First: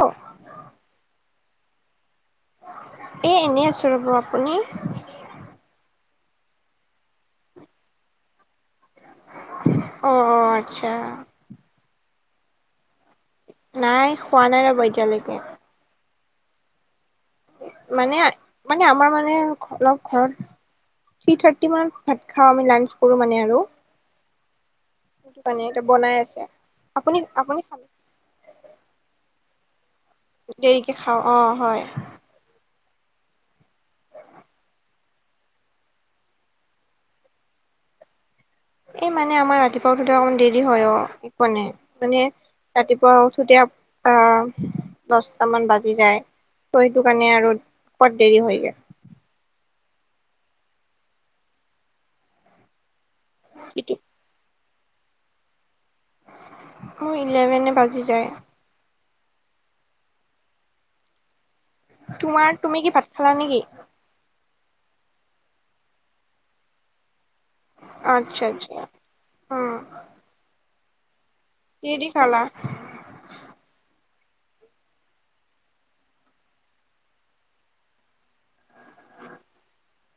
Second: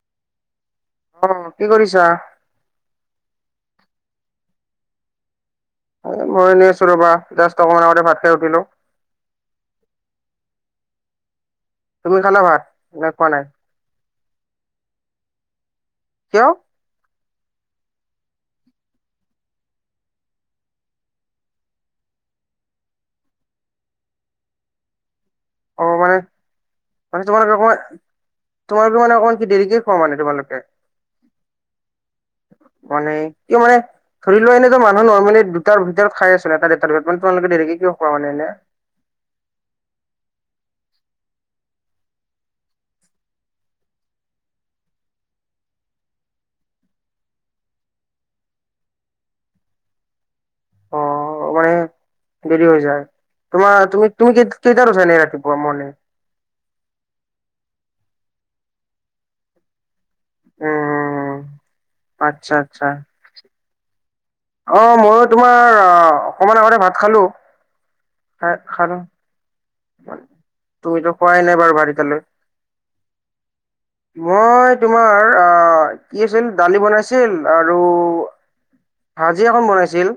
অ' অ', কি কৰিছা এ এনে আছো ৰ'ব আপুনি মই এনেই আছো ৰবা দচ টকা মান আগতে ভাত খাই উঠিলো অ', আচ্ছা তুমি খানা ভাত ন কোৱা ন আছে নাই খোৱা নাই ৰব এতিয়ালৈকে কিয়? মানে মানে আমাৰ মানে অলপ ঘৰত থ্ৰী থাৰ্টি মানত ভাত খাওঁ আমি লাঞ্চ কৰোঁ মানে আৰু সেইটো কাৰানে এয়া অ মানে বনাই আছে মানে আপুনি তোমালোকে আপুনি অকমান তোমালোকে মান অক দ দেৰিক খোৱা মে তোমালোকে দেৰিকে খাওঁ অ', হয় মানে কিয় মানে? ধৰি লোৱা এনেত মানুহ নৰ্মমি দুটাৰ ভিতৰত খাই আছিলে এটাাৰ ভিতৰতানে তোমোকে দেকে কিয় খোৱা মানে এনে। এই মানে আমাৰ ৰাতিপুৱাতোতো অকমান দেৰি হয় অ এক নাই মানে ৰাতিপুৱা উঠোতে আহ দছটামান বাজি যায়। সেইটো কাৰণে আৰু কত দেৰি হয়গৈ অ', মানে দেৰি হৈ যায় তোমাৰ তুমি তুমি কি? সেই তাৰো চ নাই ৰাতিপুৱা মে মোৰ ইলেভেনে বাজি যায়। উম, উম, উম, তোমাৰ তুমি কি ভাত খালা নেকি? অ', মইো তোমাৰ অকমান আগতে ভাত খালো। আচ্ছা, খাই আচ্ছা, খালো অ তুমিতো খোৱাই নাই বাৰু কি বাৰী দি তালৈ খালা মই তোমাৰ আহ কি আছিল। দালি বনাইছিল আৰু উ', ভাজি এখন বনাইছিল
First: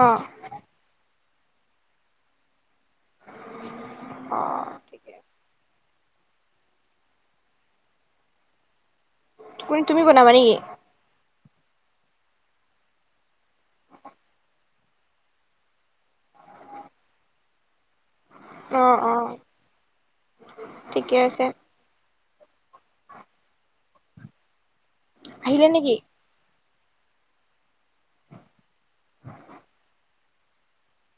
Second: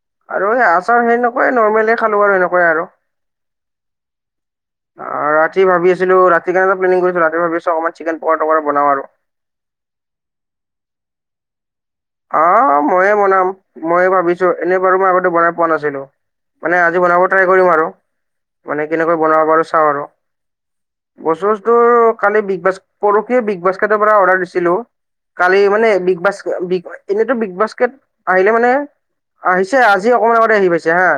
অ আৰু এই আচাৰ সেনেকুৱাই নৰ্মেল খালোঁ আৰু সেনেকুৱাই আৰু অ', ঠিকে অ', ৰাতি ভাবি আছিলো ৰাতিনে এটা প্লেনিং কৰিছিলো। ৰাতি ভাবি আো অকমান চিকেন প প বনাও আৰু কো তুমি বনাবা নেকি? অ', ময়ে বনাম ময়ে ভাবিছো। এনেই বাৰু মই আগতে বনাই পোৱা নাছিলো। মানে আজি বনাব ট্ৰাই কৰিম আৰু অ মানে অ কেনেকৈ বনাব পাৰু চাওঁ আৰু ঠিকে আছে বস্তু ব্তু কালি বিগ ব পৰহে বিগ বাস্কেটৰ পৰা অৰ্ডাৰ দিছিলো। কালি আহিলে মানে নেকি বিগ বাছ বিগ এনেতো বিগ বাস্কেট আহিলে মানে আহিছে আজি অকমান আগতে আহি পাইছে হা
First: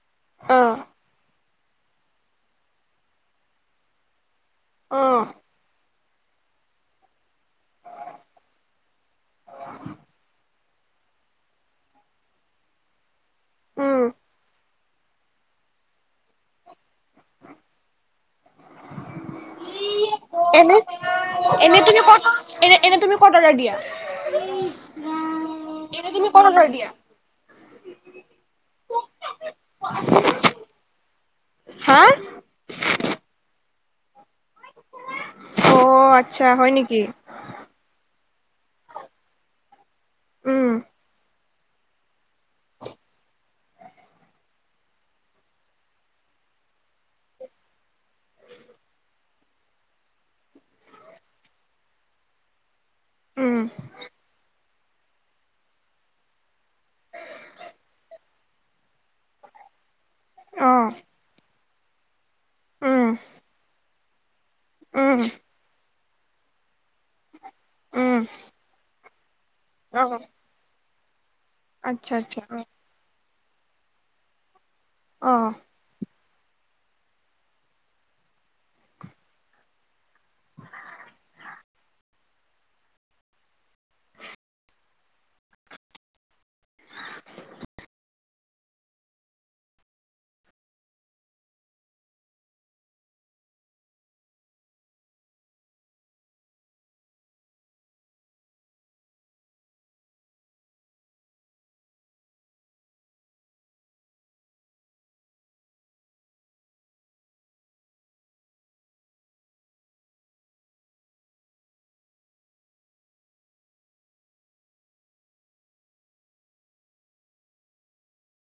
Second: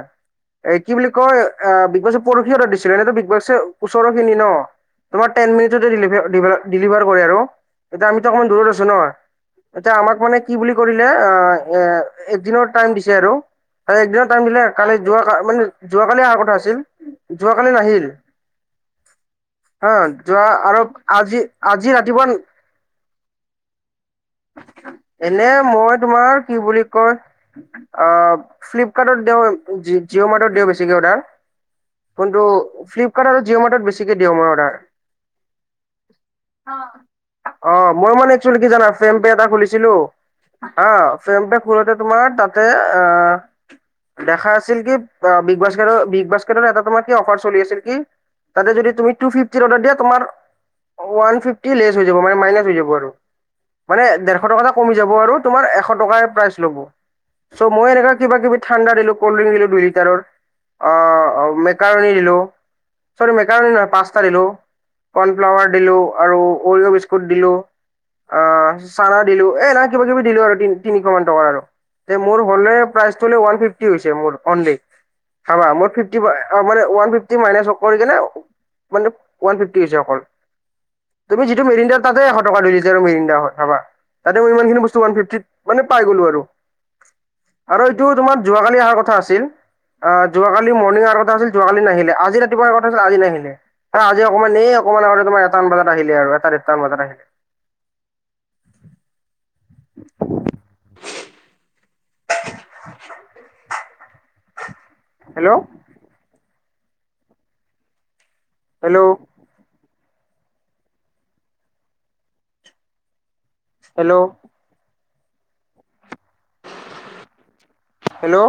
অ এ কি বুলি কয় বিগবাছে পৰহি অৰ্ডাৰ দিছিলে এনেতো বিগবছে ওচৰৰখিনি ন, অ তোমাৰ টেন মিনিটতে ডিলিভাৰ কৰে আৰু। এতিয়া আমিতো অকণমান দূৰত আছো। ন, এতিয়া আমাক মানে কি বুলি কৰিলে। অ', এ এক দিনৰ টাইম দিছে আৰু, উম এক দিনৰ টাইম দিলে কালি যোৱা মানে যোৱা কালি অহাৰ কথা আছিল। যোৱা কালি নাহিল। হা, যোৱা এনে আৰু আজি এনে আজি তুমি ক'ত ৰাতিপুৱা এনে এনেই তুমি ক'ত অৰ্ডাৰ দিয়া? এনে মই এনে তুমি তোমাৰ, ক'ত কি অৰ্ডাৰ বুলি দিয়া কয়? অ', ফ্লিপকাৰ্টত দিও, জিঅ' মাৰ্টত দিও, বেছিকে অৰ্ডাৰ। হা কিন্তু ফ্লিপকাৰ্ট আৰু জিঅ' মাৰটত বেছিকে দিওঁ মই অৰ্ডাৰ। অ', আচ্ছা, হয় নেকি? অ', মই মানে একচুৱেলি কি জানা। ফেম পে এটা খুলিছিলো। উম অ', ফ্ৰেম পে খোলোতে তোমাৰ তাতে, আহ। দেখা আছিল। কি বিগ বাস্কেটৰ বিগ বাস্কেটত এটা তোমাৰ কি অফাৰ চলি আছিল কি? তাতে যদি তুমি তু ফিফটিৰ অৰ্ডাৰ দিয়া, তোমাৰ ওৱান ফিফটি লেছ হৈ যাব মানে মাইনাচ যাব। উম মানে ডেৰশ টকা এটা কমি যাব আৰু, তোমাৰ এশ টকা [unintelligible] ল'ব, চ' মই এনেকা কিবা কিবি ঠাণ্ডা দিলো। কল্ডড্ৰিং দিলো দুই লিটাৰৰ। অ অহ, মেকাৰণী দিলো। উম চৰি মেকাৰণী নহয় পাস্তা দিলো। উম কৰ্ণফ্লাৱাৰ দিলো, আৰু [unintelligible] বিস্কুট দিলো। উম অ', চানা দিলো। এ নাই অ কিবা কিবি দিলো [unintelligible] আৰু তি তিনিশ মান টকাৰ আৰু। আচ্ছা এ আচ্ছা মোৰ হলে প্ৰাইচটো মানে ওৱান ফিফটি হৈছে। মোৰ, অনলি। অ [unintelligible] মোৰ ফিফটি মানে ওৱান ফিফটি মাইচ কৰি কিনে, মানে ওৱান ফিফটি হৈছে। অকল তুমি যিটো মিৰিণ্ডাৰ তাতেই এশ টকা, দুই লিটাৰৰ হয় ভাবা। তাতেই মই ইমানখিন বস্তু, ওৱান ফিফটিত মানে পাই গলো। আৰু আৰু এইটো তোমাৰ যোৱাকালি অহাৰ কথা আছিল। অ', যোৱাকালি মৰ্ণিং অহাৰ কথা আছিল। যোৱাকালি নাহিলে, আজি ৰাতিপুৱা অহাৰ কথা আছিল আজি নাহিলে। আজি অকণমান এই অকণমান আগতে তোমাৰ এটা মান বজাত আহিলে আৰু, এটা ডেৰটামান বজাত আহিলে। [inaudible] [inaudible] Hello, hello, hello, hello,